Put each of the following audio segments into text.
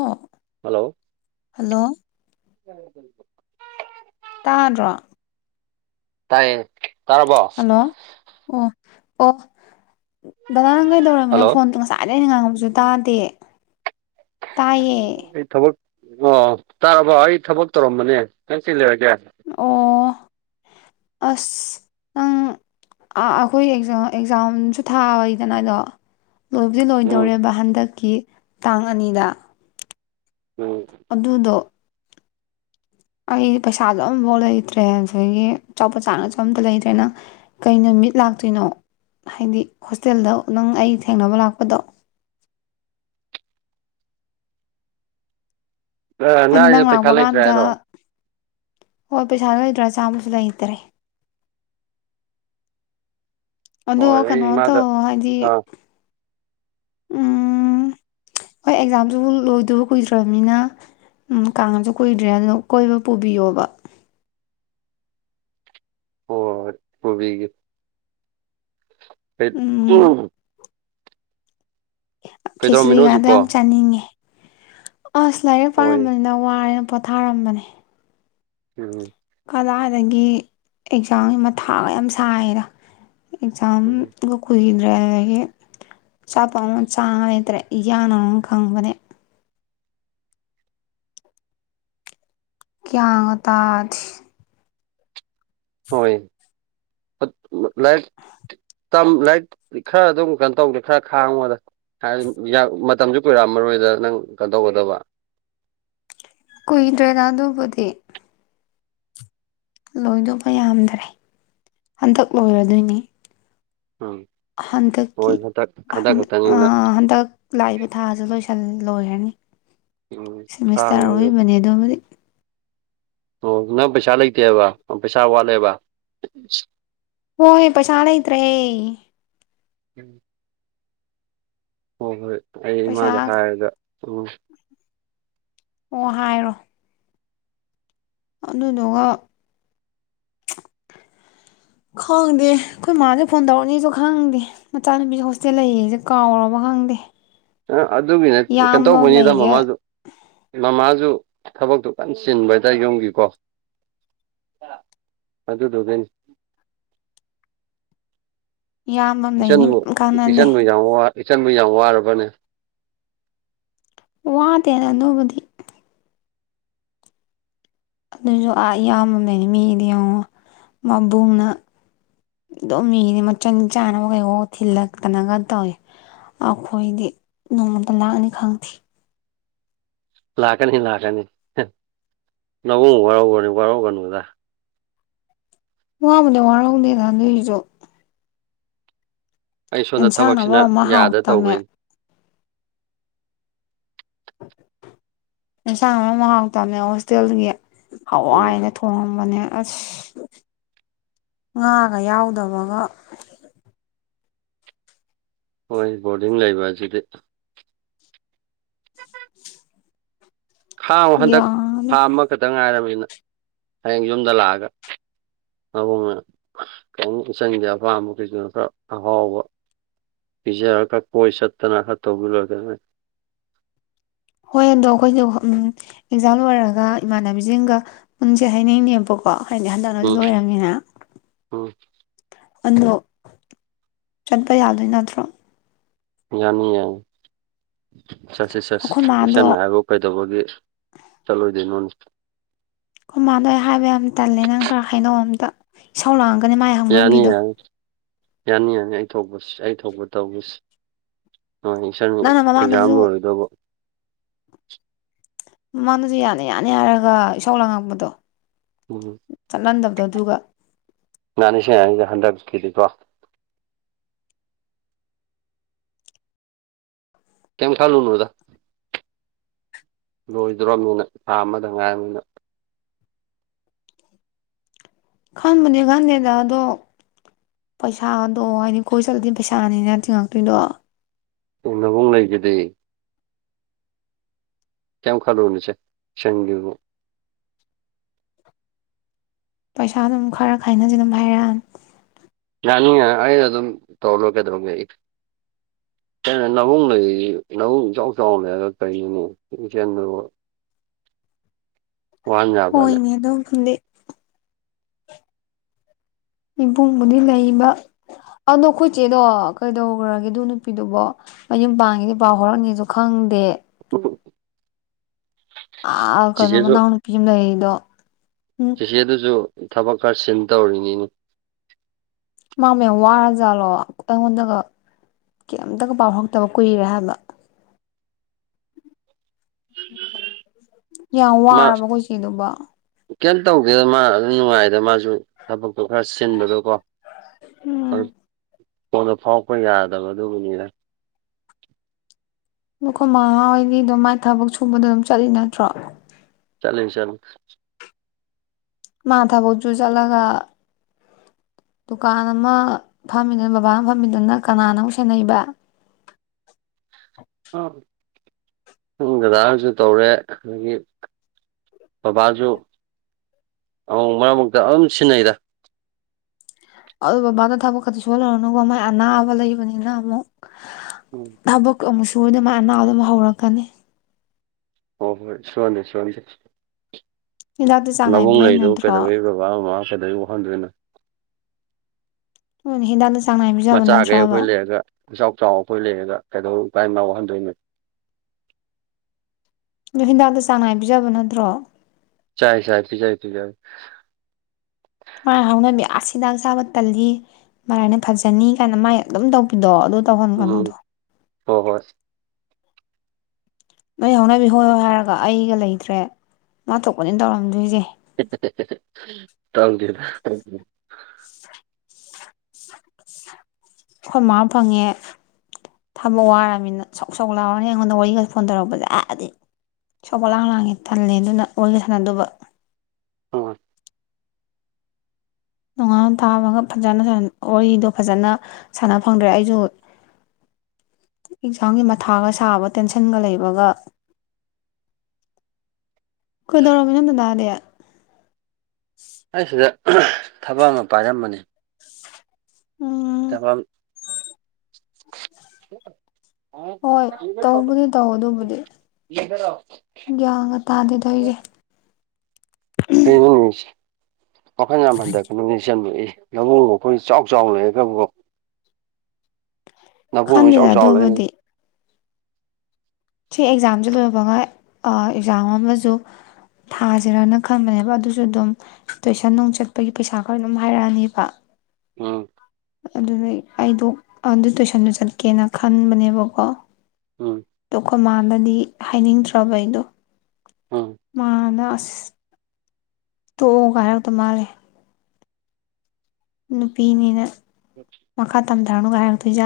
ꯑꯣ ꯍꯜꯂꯣ ꯎꯝ ꯇꯥꯅ꯭ꯔꯣ ꯇꯥꯏꯌꯦ ꯇꯥꯔꯔꯕꯣ ꯍꯜꯂꯣ ꯑꯣ ꯑꯣ ꯑ ꯅꯪ ꯍꯜꯂꯣ ꯀꯩꯗꯧꯔꯝꯃꯤꯅꯣ ꯐꯣꯟꯗꯣ ꯉꯁꯥꯏꯗ ꯑꯩꯅ ꯉꯥꯡꯉꯕꯁꯨ ꯇꯥꯗꯦ ꯇꯥꯏꯌꯦ ꯊꯕꯛ ꯑꯣ ꯇꯥꯔꯕꯣ ꯑꯩ ꯊꯕꯛ ꯇꯧꯔꯝꯕꯅꯦ ꯅꯪꯁꯤ ꯂꯩꯔꯒꯦ ꯑꯣ ꯑꯁ ꯅꯪ ꯑꯩꯈꯣꯏ ꯑꯦꯛꯖꯥꯝꯁꯨ ꯊꯥꯕꯩꯗꯅ ꯑꯗꯣ ꯂꯣꯏꯕꯨꯗꯤ ꯎꯝ ꯂꯣꯏꯗꯧꯔꯦꯕ ꯍꯟꯗꯛꯀꯤ ꯇꯥꯡ ꯑꯅꯤꯗ ꯎꯝ ꯑꯗꯨꯗꯣ ꯑꯩ ꯄꯩꯁꯥꯁꯨ ꯑꯝꯐꯥꯎ ꯂꯩꯇ꯭ꯔꯦ ꯑꯗꯒꯤ ꯆꯥꯎꯄ ꯆꯥꯡꯅꯁꯨ ꯑꯝꯇ ꯂꯩꯇ꯭ꯔꯦ ꯅꯪ ꯀꯩ ꯅꯨꯃꯤꯠ ꯂꯥꯛꯇꯣꯏꯅꯣ ꯍꯥꯏꯗꯤ ꯍꯣꯁꯇꯦꯜꯗ ꯅꯪ ꯑꯩ ꯊꯦꯡꯅꯕ ꯂꯥꯛꯄꯗꯣ ꯑ ꯅ ꯍꯥꯏꯗꯤ ꯅꯪ ꯌꯠꯇ ꯂꯥꯛꯄ ꯀꯥꯟꯗ ꯆꯂ꯭ꯔꯦꯔꯣ ꯍꯣꯏ ꯄꯩꯁꯥ ꯂ ꯂꯩꯇ꯭ꯔꯥ ꯆꯥꯝꯃꯁꯨ ꯂꯩꯇꯔꯦ ꯑꯗꯣ ꯍꯣꯏ ꯀꯩꯅꯣ ꯑꯩ ꯃꯥꯗ ꯇꯧ ꯍꯥꯏꯗꯤ ꯑꯥ ꯎ ꯍꯣꯏ ꯑꯦꯛꯖꯥꯝꯁꯨ ꯂꯣꯏꯗꯕ ꯀꯨꯏꯗ꯭ꯔꯕꯅꯤꯅ ꯀꯥꯡꯉꯁꯨ ꯀꯨꯏꯗ꯭ꯔꯦ ꯑꯗꯨꯅ ꯀꯣꯏꯕ ꯄꯨꯕꯤꯌꯣꯕ ꯑꯣ ꯎꯕꯤꯒꯤ ꯍ ꯎꯝ ꯎ ꯀꯩꯗꯧꯔꯝꯃꯤꯅꯣ ꯈꯦꯆꯔꯤꯒꯥꯗ ꯍꯧꯖꯤꯛꯄꯣ ꯌꯥꯝ ꯆꯥꯅꯤꯡꯉꯦ ꯑꯁ ꯂꯥꯏꯔꯤꯛ ꯍꯣꯏ ꯄꯥꯔꯝꯕꯅꯤꯅ ꯋꯥꯔꯦ ꯄꯣꯊꯥꯔꯝꯕꯅꯦ ꯎꯝ ꯀꯂꯥꯗꯒꯤ ꯑꯦꯛꯖꯥꯝꯁꯤ ꯃ ꯊꯥꯒ ꯌꯥꯝ ꯁꯥꯏꯔ ꯑꯦꯛꯖꯝ ꯎꯝ ꯒ ꯀꯨꯏ ꯑꯗꯨꯗꯒꯤ ꯑꯄ ꯑꯃ ꯆꯥꯇ꯭ꯔꯦ ꯌꯥꯌꯥꯅ ꯑꯃ ꯈꯪꯕꯅꯦ ꯀ꯭ꯌꯥ ꯇꯥꯖ ꯍꯣꯏ ꯂꯥꯏꯔꯤꯛ ꯂꯥꯏꯔꯤꯛ ꯈꯔ ꯑꯗꯨꯝ ꯀꯩꯅꯣ ꯇꯧꯗꯦ ꯈꯔ ꯈꯥꯡꯕꯗ ꯃꯇꯝꯁꯨ ꯀꯨꯏꯔꯛꯑꯝꯃꯔꯣꯏꯗ ꯅꯪ ꯀꯩꯅꯣ ꯇꯧꯒꯗꯕ ꯀꯨꯏꯗ꯭ꯔꯦꯗ ꯑꯗꯨꯕꯨꯗꯤ ꯂꯣꯏꯗꯧꯕ ꯌꯥꯝꯗ꯭ꯔꯦ ꯍꯟꯗꯛ ꯂꯣꯏꯔꯗꯣꯏꯅꯦ ꯎꯝ ꯍꯣꯏ ꯍꯟꯗꯛꯀꯤ ꯍꯟꯗꯛ ꯍꯟꯗꯛ ꯈꯛꯇꯅꯤꯅ ꯍꯟꯗꯛ ꯂꯥꯛꯏꯕ ꯊꯥꯁꯦ ꯂꯣꯏꯁꯤꯜꯂꯦ ꯂꯣꯏꯔꯅꯤ ꯎꯝ ꯈꯥꯡ ꯁꯦꯃꯤꯁꯇꯥꯔ ꯑꯣꯏꯕꯅꯦ ꯑꯗꯣꯗꯤ ꯑꯣ ꯅꯪ ꯄꯩꯁꯥ ꯂꯩꯇꯦꯕ ꯄꯩꯁꯥ ꯋꯥꯠꯂꯦꯕ ꯍꯣꯏ ꯏ ꯄ ꯆꯂ ꯏꯇ꯭ꯔꯦ ꯎꯝ ꯍꯣꯏ ꯍꯣꯏ ꯑꯩ ꯄꯩꯁꯥ ꯏꯃꯗ ꯍꯥꯏꯒ ꯑꯣ ꯑꯣ ꯍꯥꯏꯔꯣ ꯑꯗꯨꯗꯨꯒ ꯈꯪꯗꯦ ꯑꯩꯈꯣꯏ ꯃꯥꯁꯦ ꯐꯣꯟ ꯇꯧꯔꯛꯅꯤꯁꯨ ꯈꯪꯗꯦ ꯃꯆꯥꯅꯨꯄꯤꯁꯦ ꯍꯣꯁꯇꯦꯜ ꯂꯩꯁꯦ ꯀꯥꯎꯔꯕ ꯈꯪꯗꯦ ꯑ ꯑꯗꯨꯒꯤ ꯅꯠꯇ ꯀꯩꯅꯣ ꯏꯌꯥꯝꯕ ꯑꯃ ꯇꯧꯕꯅꯤꯗ ꯂꯩꯔꯤꯁꯦ ꯃꯃꯥꯁꯨ ꯃꯃꯥ ꯨ ꯊꯕꯛꯇꯨ ꯀꯟꯅ ꯆꯤꯟꯕꯗ ꯌꯣꯒꯤꯀꯣ ꯑꯗꯨꯗꯨꯒꯅꯤ ꯏꯌꯥꯝꯕ ꯑꯃ ꯏꯆ ꯂꯩꯔꯤꯅ ꯀꯩꯝ ꯏꯆ ꯀꯥꯟꯅꯗꯦ ꯃꯖꯣ ꯏꯆꯟ ꯃ ꯌꯥꯝ ꯋꯥꯔꯕꯅꯦ ꯋꯥꯗꯦꯅ ꯑꯗꯨꯕꯨꯗꯤ ꯑꯗꯨꯁꯨ ꯑꯥ ꯏꯌꯥꯝꯃꯅꯤꯅꯤ ꯃꯤꯗꯤ ꯌꯦꯡꯉꯣ ꯃꯕꯨꯡꯅ ꯑꯗꯨꯝ ꯃꯤꯗꯤ ꯃꯆꯟ ꯆꯥꯅꯕ ꯀꯩꯀꯥꯎ ꯊꯤꯜꯂꯛꯇꯅꯒ ꯇꯧꯏꯤ ꯑꯩꯈꯣꯏꯗꯤ ꯅꯣꯡꯃꯇ ꯂꯥꯛꯅꯤ ꯈꯪꯗꯦ ꯂꯥꯛꯀꯅꯤ ꯂꯥꯛꯀꯅꯤ ꯅꯪ ꯋꯥꯔꯧꯒꯅꯤ ꯋꯥꯔꯧꯒꯅꯨꯗ ꯄꯃꯅꯦꯦ ꯋꯥꯔꯒꯗꯤ ꯅꯅꯇꯣ ꯑꯩ ꯁꯣꯝꯗ ꯊꯕꯛꯁꯤꯅ ꯃꯔꯣꯟ ꯑꯃ ꯌꯥꯗ ꯍꯥꯎꯇꯝꯅꯦ ꯇꯧꯕꯩꯅꯤ ꯑꯦꯟꯁꯥꯡ ꯑꯃ ꯃꯍꯥꯎ ꯇꯝꯃꯦ ꯍꯣꯁꯇꯦꯜꯒꯤ ꯎꯝ ꯑꯥꯎꯏꯩꯅ ꯊꯣꯡꯉ ꯅꯦ ꯑꯁ ꯉꯥꯒ ꯌꯥꯎꯗꯕꯒ ꯍꯣꯏ ꯕꯣꯔꯗꯤꯡ ꯂꯩꯕ ꯑꯁꯤꯗꯤ ꯈꯥꯡꯉꯣ ꯍꯟꯗꯛ ꯌꯥꯗꯦ ꯊꯥ ꯑꯃꯈꯠꯇ ꯉꯥꯏꯔꯕꯅꯤ ꯅ ꯍꯌꯦꯡ ꯌꯨꯝꯗ ꯂꯥꯛꯑꯒ ꯃꯕꯨꯡꯅ ꯑꯁ ꯀꯩꯝ ꯏꯆꯟꯒꯤ ꯑꯄꯥꯝꯕꯖꯤꯡꯒꯤꯗꯃꯛꯇ ꯑꯍꯥꯎꯕ ꯄꯤꯖꯔꯒ ꯈꯔ ꯀꯣꯢ ꯆꯠꯇꯅ ꯈꯔ ꯇꯧꯔꯂꯣꯏꯔꯦ ꯀꯩꯅꯣ ꯍꯣꯏ ꯑꯗꯣ ꯑꯩꯈꯣꯏꯖꯦ ꯎꯝ ꯑꯦꯛꯖꯥꯝ ꯂꯣꯏꯔꯒ ꯏꯃꯥꯟꯅꯕꯤꯖꯤꯡꯒ ꯄꯨꯟꯁꯦ ꯍꯥꯏꯅꯩꯅꯦꯕꯀꯣ ꯍꯗꯤ ꯍꯟꯗꯛꯅꯁꯨ ꯎꯝ ꯂꯣꯏꯔꯕꯅꯤꯅ ꯎꯝ ꯑꯗꯣ ꯆꯠꯄ ꯌꯥꯗꯣꯏ ꯅꯠꯇ꯭ꯔꯣ ꯌꯥꯅꯤ ꯌꯥꯅꯤ ꯆꯠꯁꯦ ꯆꯠꯁꯦ ꯑꯩꯈꯣꯏ ꯃꯥꯗꯣ ꯏꯆꯟꯅ ꯑꯩꯈꯣꯏ ꯍꯥꯏꯕꯕꯨ ꯀꯩꯗꯧꯕꯒꯤ ꯆꯠꯂꯣꯏꯗꯨꯏꯅꯣꯅꯦ ꯑꯩꯈꯣꯢ ꯃꯥꯗꯣ ꯑꯩ ꯍꯥꯏꯕ ꯌꯥꯝ ꯇꯜꯂꯦ ꯅꯪ ꯈꯔ ꯍꯥꯏꯅꯧ ꯑꯃꯠꯇ ꯏꯁꯧ ꯂꯥꯡ ꯅꯤ ꯃꯥꯏ ꯌꯥꯅꯤ ꯍꯧꯅꯕꯤꯗꯣ ꯌꯥꯅꯤ ꯌꯥꯅꯤ ꯌꯥꯅꯤ ꯑꯩ ꯊꯣꯛꯄꯁꯦ ꯑꯩ ꯊꯣꯛꯄ ꯇꯧꯒꯦꯁꯦ ꯍꯣꯏꯅꯦ ꯏꯆꯟꯒꯤ ꯅꯪꯅ ꯑꯦꯛꯖꯥꯝ ꯃꯃꯥꯡꯗꯁꯨ ꯂꯣꯏꯔꯗꯕꯨ [inaudible] ꯃꯃꯥꯡꯗꯖꯨ ꯌꯥꯅꯤ ꯌꯥꯅꯤ ꯍꯥꯏꯔꯒ ꯏꯁꯥꯎ ꯂꯥꯡꯉꯝꯕꯗꯣ ꯎꯝ ꯆꯠꯂꯟꯗꯕꯗꯣ ꯑꯗꯨꯒ ꯌꯥꯅꯤꯁꯦ ꯌꯅꯤꯁꯦ ꯍꯟꯗꯛꯀꯤꯗꯤꯀꯣ ꯀꯦꯝ ꯈꯜꯂꯨꯅꯨꯗ ꯂꯣꯏꯗ꯭ꯔꯣꯝꯅꯤꯅ ꯊꯥ ꯑꯃꯗ ꯉꯥꯏꯔꯝꯅꯤꯅ ꯈꯟꯕꯨꯗꯤ ꯈꯟꯗꯦꯗ ꯑꯗꯣ ꯄꯩꯁꯥꯗꯣ ꯍꯥꯏꯗꯤ ꯀꯣꯏ ꯆꯠꯂꯗꯤ ꯄꯩꯁꯥꯅꯤꯅ ꯇꯤꯡꯉꯛꯇꯣꯏꯗꯣ ꯅꯕꯨꯡ ꯂꯩꯖꯤꯗꯤ ꯀꯩꯝ ꯈꯜꯂꯨꯅꯨꯁꯦ ꯏꯆꯟꯒꯤꯕꯨ ꯄꯩꯁꯥꯗꯨꯝ ꯈꯔ ꯈꯥꯏꯅꯖꯤꯗꯨꯝ ꯍꯥꯏꯔꯛꯑꯅꯤ ꯌꯥꯅꯤꯌꯦ ꯑꯩ ꯑꯗꯨꯝ ꯇꯧꯔ ꯂꯣꯢꯔꯦ ꯀꯩꯗꯧꯔꯒꯦ ꯀꯩꯅꯣ ꯅꯕꯨꯡ ꯂꯩꯔꯤꯖꯤꯗꯤ ꯅꯕꯨꯡ ꯏꯆꯥꯎ ꯆꯥꯎꯅ ꯂꯩꯔ ꯀꯔꯤꯒꯤꯅꯣ ꯏꯆꯦꯜꯗꯕꯨ ꯍꯣꯏꯅꯦ ꯑꯗꯨꯐꯨꯗꯤ ꯏꯕꯨꯡꯕꯨꯗꯤ ꯂꯩꯕ ꯑꯗꯣ ꯈꯣꯢꯆꯦꯗꯣ ꯀꯩꯗꯧꯒ꯭ꯔꯒꯦ ꯑꯗꯨ ꯅꯨꯄꯤꯗꯨꯕꯨ ꯃꯌꯨꯝ ꯄꯥꯟꯒꯤꯕꯗꯩ ꯄꯥꯎ ꯐꯥꯎꯔꯛꯅꯤꯖꯨ ꯈꯪꯗꯦ [inaudible] ꯑꯥ ꯀꯩꯅꯣ ꯃꯅꯥꯎꯅꯨꯄꯤ ꯑꯃ ꯂꯩꯔꯤꯗꯣ ꯎꯝ ꯆꯤꯆꯦꯗꯨꯖꯨ ꯊꯕꯛ ꯈꯔ ꯆꯤꯟ ꯇꯧꯔꯤꯅꯤꯅꯦ ꯃꯥꯕꯨ ꯌꯥꯝ ꯋꯥꯔ ꯖꯥꯠꯂꯣ ꯑꯩꯉꯣꯟꯗꯒ ꯀꯩꯝꯇꯒ ꯄꯥꯎ ꯐꯥꯎꯔꯛꯇꯕ ꯀꯨꯏꯔꯦ ꯍꯥꯏꯕ [inaudible] ꯌꯥꯝ ꯃꯥ ꯋꯥꯔꯕ ꯑꯩꯈꯣꯏ ꯆꯦꯗꯨꯕꯣ ꯀꯩꯝ ꯇꯧꯗꯦꯗ ꯃꯥ ꯑꯗꯨꯝ ꯅꯨꯡꯉꯥꯏꯗ ꯃꯥꯖꯨ ꯊꯕꯛꯇꯨ ꯈꯔ ꯁꯤꯟꯕꯗꯣ ꯀꯣ ꯎꯝ ꯐꯣꯟꯗꯣ ꯐꯥꯎꯔꯛꯄ ꯌꯥꯗꯕ ꯑꯗꯨꯒꯤꯅꯤꯗ ꯑꯈꯣꯏꯃꯥꯍꯣꯏꯗꯤ ꯑꯗꯨꯝ ꯃ ꯊꯕꯛ ꯁꯨꯕꯗꯨ ꯑꯗꯨꯝ ꯆꯠꯂꯤ ꯅꯠꯇ꯭ꯔꯣ ꯆꯠꯂꯤ ꯆꯠꯂꯤ ꯃꯥ ꯊꯕꯛꯁꯨꯨ ꯆꯠꯂꯒ ꯗꯨꯀꯥꯟ ꯑꯃ ꯐꯝꯃꯤꯗꯨꯅ ꯕꯕꯥꯅ ꯐꯝꯃꯤꯗꯨꯅ ꯀꯅꯥꯅ ꯑꯃꯨꯛ ꯁꯦꯟꯅꯩꯕ ꯇꯥꯕ꯭ꯔꯣ ꯨꯗꯗꯥ ꯅꯁꯨ ꯇꯧꯔꯦ ꯑꯗꯒꯤ ꯕꯕꯥꯁꯨ ꯑꯃꯨꯛ ꯃꯔꯛ ꯃꯔꯛꯇ ꯑꯗꯨꯝ ꯁꯤꯟꯅꯩꯗ ꯑꯗꯨ ꯕꯕꯥꯗ ꯊꯕꯛ ꯀꯗꯤ ꯁꯨꯍꯟꯂꯨꯔꯅꯨꯀꯣ ꯃꯥꯏ ꯑꯅꯥꯕ ꯂꯩꯕꯅꯤꯅ ꯑꯃꯨꯛ [unintelligible] ꯑꯃꯨꯁꯨ ꯃꯥꯢ ꯑꯅꯕꯗꯣ ꯑꯃꯨꯛ ꯍꯧꯔꯛꯀꯅꯤ ꯍꯣ ꯍꯣꯏ ꯁꯨꯍꯟꯗꯦ ꯁꯨꯍꯥꯟꯗꯦ ꯍꯤꯗꯥꯛꯇꯤ ꯆꯥꯡ ꯅꯥꯏꯅ ꯃꯕꯨꯡ ꯄꯤꯖꯩ ꯂꯩꯗꯣ ꯅꯠꯇ꯭ꯔꯣ ꯀꯩꯗꯧꯋꯤ ꯕꯕꯥ ꯃꯃꯥ ꯀꯩꯗꯨꯏ ꯋꯥꯍꯟꯗꯣꯏꯅꯣ ꯎ ꯍꯤꯗꯥꯛ ꯃꯆꯥꯈꯩ ꯑꯩꯈꯣꯏ ꯂꯩꯔꯒ ꯏꯆꯥꯎ ꯆꯥꯎ ꯑꯩꯈꯣꯏ ꯂꯩꯔꯒ ꯀꯩꯗꯧ ꯏꯄꯥ ꯏꯃꯥ ꯋꯍꯟꯗꯣꯏꯅꯣ ꯑꯗꯣ ꯍꯤꯗꯥꯛꯇ ꯆꯥꯡ ꯅꯥꯏ ꯄꯤꯖꯕ ꯅꯠꯇ꯭ꯔꯣ ꯆꯥꯏ ꯆꯥ ꯄꯤꯖꯩ ꯄꯤꯖꯩ ꯃꯥꯥꯏ ꯍꯧꯅꯕꯤ ꯑꯏ ꯍꯤꯗꯥꯛ ꯆꯥꯕ ꯇꯜꯂꯤ ꯃꯔꯥꯏꯅ ꯐꯖꯅꯤ ꯀꯥꯏꯅ ꯃꯥꯏ ꯑꯗꯨꯝ ꯇꯧꯕꯤꯗꯣ ꯑꯗꯣ ꯎꯝ ꯍꯣꯏ ꯍꯣꯏ ꯅꯣꯏ ꯍꯧꯅꯕꯤ ꯍꯣꯏꯍꯣꯏ ꯍꯥꯏꯔꯒ ꯑꯩꯒ ꯂꯩꯇ꯭ꯔꯦ ꯃꯥꯏꯊꯣꯛꯄꯅꯤ ꯇꯧꯔꯝꯗꯣꯏꯁꯦ [unintelligible] ꯇꯧꯗꯦ ꯈꯣꯏ ꯃꯥ ꯐꯪꯉꯦ ꯊꯕꯛ ꯋꯥꯔꯝꯅꯤꯅ ꯁꯧ ꯁꯧ ꯂꯥꯎꯔꯅꯤ ꯑꯩꯉꯣꯟꯗ ꯋꯥꯔꯤꯒ ꯐꯣꯟ ꯇꯧꯔꯛꯄꯖꯦ ꯏꯁꯧ ꯄꯪꯂꯥꯡ ꯂꯥꯡꯌꯦ ꯇꯜꯂꯦ ꯑꯗꯨꯅ ꯋꯥꯔꯤꯒ ꯁꯥꯟꯅꯗꯧꯕ [unintelligible] ꯅꯣꯉꯥꯜ ꯇꯥꯕꯒ ꯐꯖꯅ ꯋꯥꯔꯤꯗꯣ ꯐꯖꯅ ꯁꯥꯟꯅ ꯐꯪꯗ꯭ꯔꯦ ꯑꯩꯁꯨ ꯑꯦꯛꯖꯥꯝꯒꯤ ꯃꯊꯥꯒ ꯁꯥꯕ ꯇꯦꯟꯁꯟꯒ ꯂꯩꯕꯒ ꯀꯩꯗꯧꯔꯝꯃꯤꯅꯣ ꯗꯗꯥꯗꯤ ꯑꯩꯁꯤꯗ ꯊꯕꯛ ꯑꯃ ꯄꯥꯏꯔꯝꯕꯅꯤ ꯎꯝ ꯇꯕꯝ ꯍꯣꯏ ꯇꯧꯕꯗꯤ ꯇꯧ ꯑꯗꯨꯕꯨꯗꯤ ꯒꯤꯌꯥꯟꯒ ꯇꯥꯗꯦꯗ ꯇꯩꯖꯦ [unintelligible] ꯋꯥꯈꯜ ꯌꯥꯝ ꯍꯟꯗꯒꯤꯅꯨꯅꯦ ꯏꯆꯟꯕꯨ ꯏ ꯅꯕꯨꯡ ꯑꯩꯈꯣꯏ ꯏꯆꯥꯎ ꯆꯥꯎ ꯂꯩꯒꯕꯨ ꯈꯟꯗꯦꯗ ꯂꯩꯔꯝꯃꯤ ꯑꯗꯨꯕꯨꯗꯤ ꯁꯤ ꯑꯦꯛꯖꯥꯝꯁꯦ ꯂꯣꯏꯕꯒ ꯑꯥ ꯑꯦꯛꯖꯥꯝ ꯑꯃꯁꯨ ꯊꯥꯁꯤꯔꯅ ꯈꯟꯕꯅꯦꯕ ꯑꯗꯨꯁꯨ ꯑꯗꯨꯝ ꯇꯨꯏꯁꯟ ꯅꯨꯡ ꯆꯠꯄꯒꯤ ꯄꯩꯁꯥ ꯈꯔ ꯑꯗꯨꯝ ꯍꯥꯏꯔꯛꯑꯅꯦꯕ ꯎꯝ ꯑꯗꯨꯗ ꯑꯩꯗꯣ ꯑꯗꯨ ꯇꯨꯏꯁꯟꯗ ꯆꯠꯀꯦꯅ ꯈꯟꯕꯅꯦꯕꯀꯣ ꯎꯝ ꯇꯣ ꯈꯣꯏ ꯃꯅꯗꯤ ꯍꯥꯏꯅꯤꯡꯗ꯭ꯔꯕ ꯑꯩꯗꯣ ꯎꯝ ꯃꯥꯅ ꯑꯁ ꯇꯣꯛꯑꯣꯒꯥꯏ ꯍꯥꯏꯔꯛꯇꯧ ꯃꯥꯜꯂꯦ ꯅꯨꯄꯤꯅꯤꯅ ꯃꯈꯥ ꯇꯝꯊ ꯀꯔꯨ ꯀ ꯍꯥꯏꯔ ꯇꯖꯦ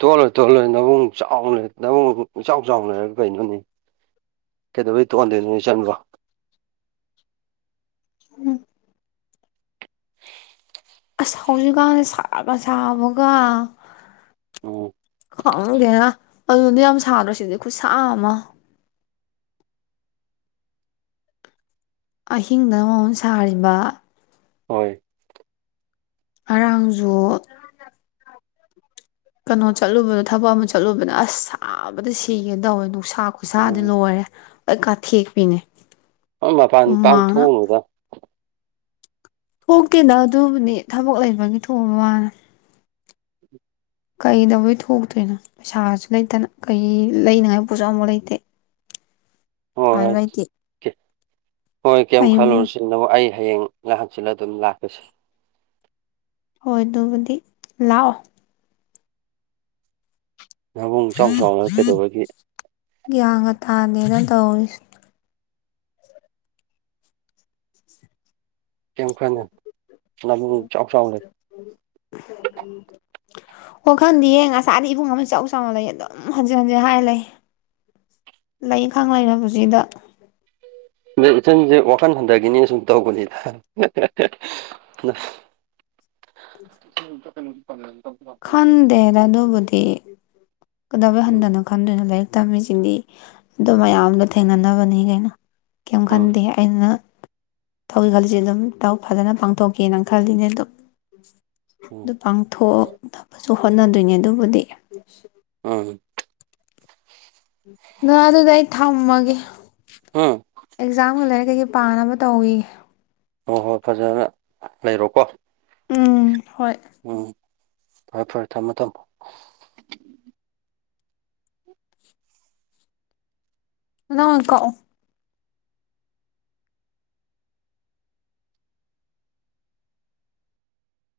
ꯇꯣꯜꯂꯣꯏ ꯇꯣꯜꯂꯣꯏ ꯅꯨꯡ ꯆꯥꯎꯅ ꯅꯕꯨꯡ ꯏꯆꯥꯎ ꯆꯥꯎꯅꯔꯒ ꯀꯩꯅꯣꯅꯦ ꯀꯩꯗꯧꯕꯩ ꯇꯣꯟꯗꯣꯏꯅꯣꯅꯦ ꯆꯟꯕ ꯎꯝ ꯍꯧꯖꯤꯛꯀꯥꯟꯗ ꯁꯥꯠꯂ ꯁꯥꯕꯒ ꯎꯝ ꯈꯃꯗꯦꯅ ꯑꯗꯨꯗꯤ ꯌꯥꯝ ꯁꯥꯗ꯭ꯔꯁꯤꯗꯤ ꯈꯨꯠꯁꯥ ꯑꯃ ꯑꯍꯤꯡꯗ ꯃꯃꯟ ꯁꯥꯔꯤꯕ ꯍꯣꯏ ꯑꯔꯥꯡꯖꯣꯛ ꯀꯩꯅꯣ ꯆꯠꯂꯨꯕꯗ ꯊꯕꯛ ꯑꯃ ꯆꯠꯂꯨꯕꯅ ꯑꯁ ꯁꯥꯕꯗ ꯁꯤꯒꯦꯅ ꯇꯧꯋꯦ ꯎꯁꯥ ꯈꯨꯠꯁꯥꯗꯨ ꯎꯝ ꯂꯣꯏꯔꯦ ꯑꯩ ꯀꯥꯊꯦꯛꯄꯤꯅꯦ ꯃꯄꯥꯟ ꯍꯨꯃꯥꯡꯅ ꯄꯥꯡꯊꯣꯛꯎꯅꯨꯗ ꯊꯣꯛꯇꯦꯅ ꯑꯗꯨꯕꯨꯅꯤ ꯊꯕꯛ ꯂꯩꯕꯒꯤ ꯊꯣꯡꯕ ꯋꯥꯂꯦ ꯀꯩꯗꯕꯨꯣꯏ ꯊꯣꯛꯇꯣꯏꯅꯣ ꯄꯩꯁꯥꯁꯨ ꯂꯩꯇꯅ ꯀꯩ ꯂꯩꯅꯉꯥꯏ ꯄꯣꯠꯁꯨ ꯑꯐꯛ ꯂꯩꯇꯦ ꯄꯩꯁꯥꯁꯨ ꯍꯣꯏ ꯂꯩꯇꯦ ꯍꯣꯏ ꯀꯝ ꯀꯩꯕꯨ ꯈꯜꯂꯣꯁꯤ ꯅ ꯑ ꯍꯌꯦꯡ ꯅꯍꯥꯟꯁꯤꯜꯂ ꯑꯗꯨꯝ ꯂꯥꯛꯄꯁꯤꯦ ꯍꯕꯨꯗꯤ ꯂꯥꯛꯑꯣ ꯉꯥꯕꯨꯡ ꯆꯥꯎ ꯆꯥꯎꯅ ꯀꯩꯗꯧꯕꯒꯤ ꯀꯩꯅ ꯇ ꯀꯩꯝ [unintelligible] ꯈꯟꯅꯨ ꯅꯕꯨꯡ ꯏꯆꯥꯎ ꯆꯥꯎ ꯂꯩ ꯑꯣ ꯈꯪꯗꯦꯌꯦ ꯉꯁꯥꯗꯤ ꯏꯕꯨꯡ ꯑꯃ ꯏ ꯆꯥꯎ ꯆꯥꯎꯅ ꯂꯩ ꯑꯗꯨꯝ ꯍꯟꯖꯤꯟ ꯍꯟꯖꯤꯟ ꯍꯥꯏꯔ ꯂꯩ ꯂꯩ ꯈꯪ ꯂꯩꯅ ꯄꯨꯁꯤꯗ ꯑꯗ ꯏꯆꯟꯁꯦ ꯋꯥꯈꯜ ꯍꯟꯊꯒꯤꯅꯤ ꯁꯨꯝ ꯇꯧꯕꯅꯤꯗ ꯎꯝ ꯎꯝ ꯈꯟꯗꯦ ꯔ ꯑꯗꯨꯕꯨꯗꯤ ꯀꯗꯕ ꯎꯝ ꯍꯟꯗꯅ ꯈꯟꯗꯅ ꯂꯩ ꯂꯥꯏꯔꯤꯛ ꯇꯝꯃꯤꯁꯤꯡꯗꯤ ꯑꯗꯨ ꯃꯌꯥꯝꯗꯣ ꯊꯦꯡꯅꯅꯕꯅꯤ ꯀꯩꯅꯣ ꯀꯩꯝ ꯎꯝ ꯈꯟꯗꯦ ꯑꯩꯅ ꯊꯧꯏ ꯈꯜꯁꯦ ꯑꯗꯨꯝ ꯐꯖꯅ ꯄꯥꯡꯊꯣꯛꯀꯦꯅ ꯈꯜꯂꯤꯅꯦ ꯑꯗꯨꯝ ꯑꯗꯨ ꯎꯝ ꯄꯥꯡꯊꯣꯛ ꯑꯗꯨ ꯍꯣꯠꯅꯗꯣꯏꯅꯦ ꯑꯗꯨꯕꯨꯗꯤ ꯎꯝ ꯅ ꯑꯗꯨꯥꯏ ꯊꯝꯃꯒ ꯎꯝ ꯑꯦꯛꯖꯥꯝꯒ ꯂꯩꯔꯦ ꯀꯩꯀꯩ ꯄꯥꯅꯕ ꯇꯧꯏ ꯍꯣꯏ ꯍꯣꯏ ꯐꯖꯅ ꯂꯩꯔꯣꯀꯣ ꯎꯝ ꯍꯣꯏ ꯎꯝ ꯐꯔꯦ ꯐꯔꯦ ꯊꯝꯃꯣ ꯊꯝꯃꯣ ꯑꯅꯥ ꯀꯣꯑꯣ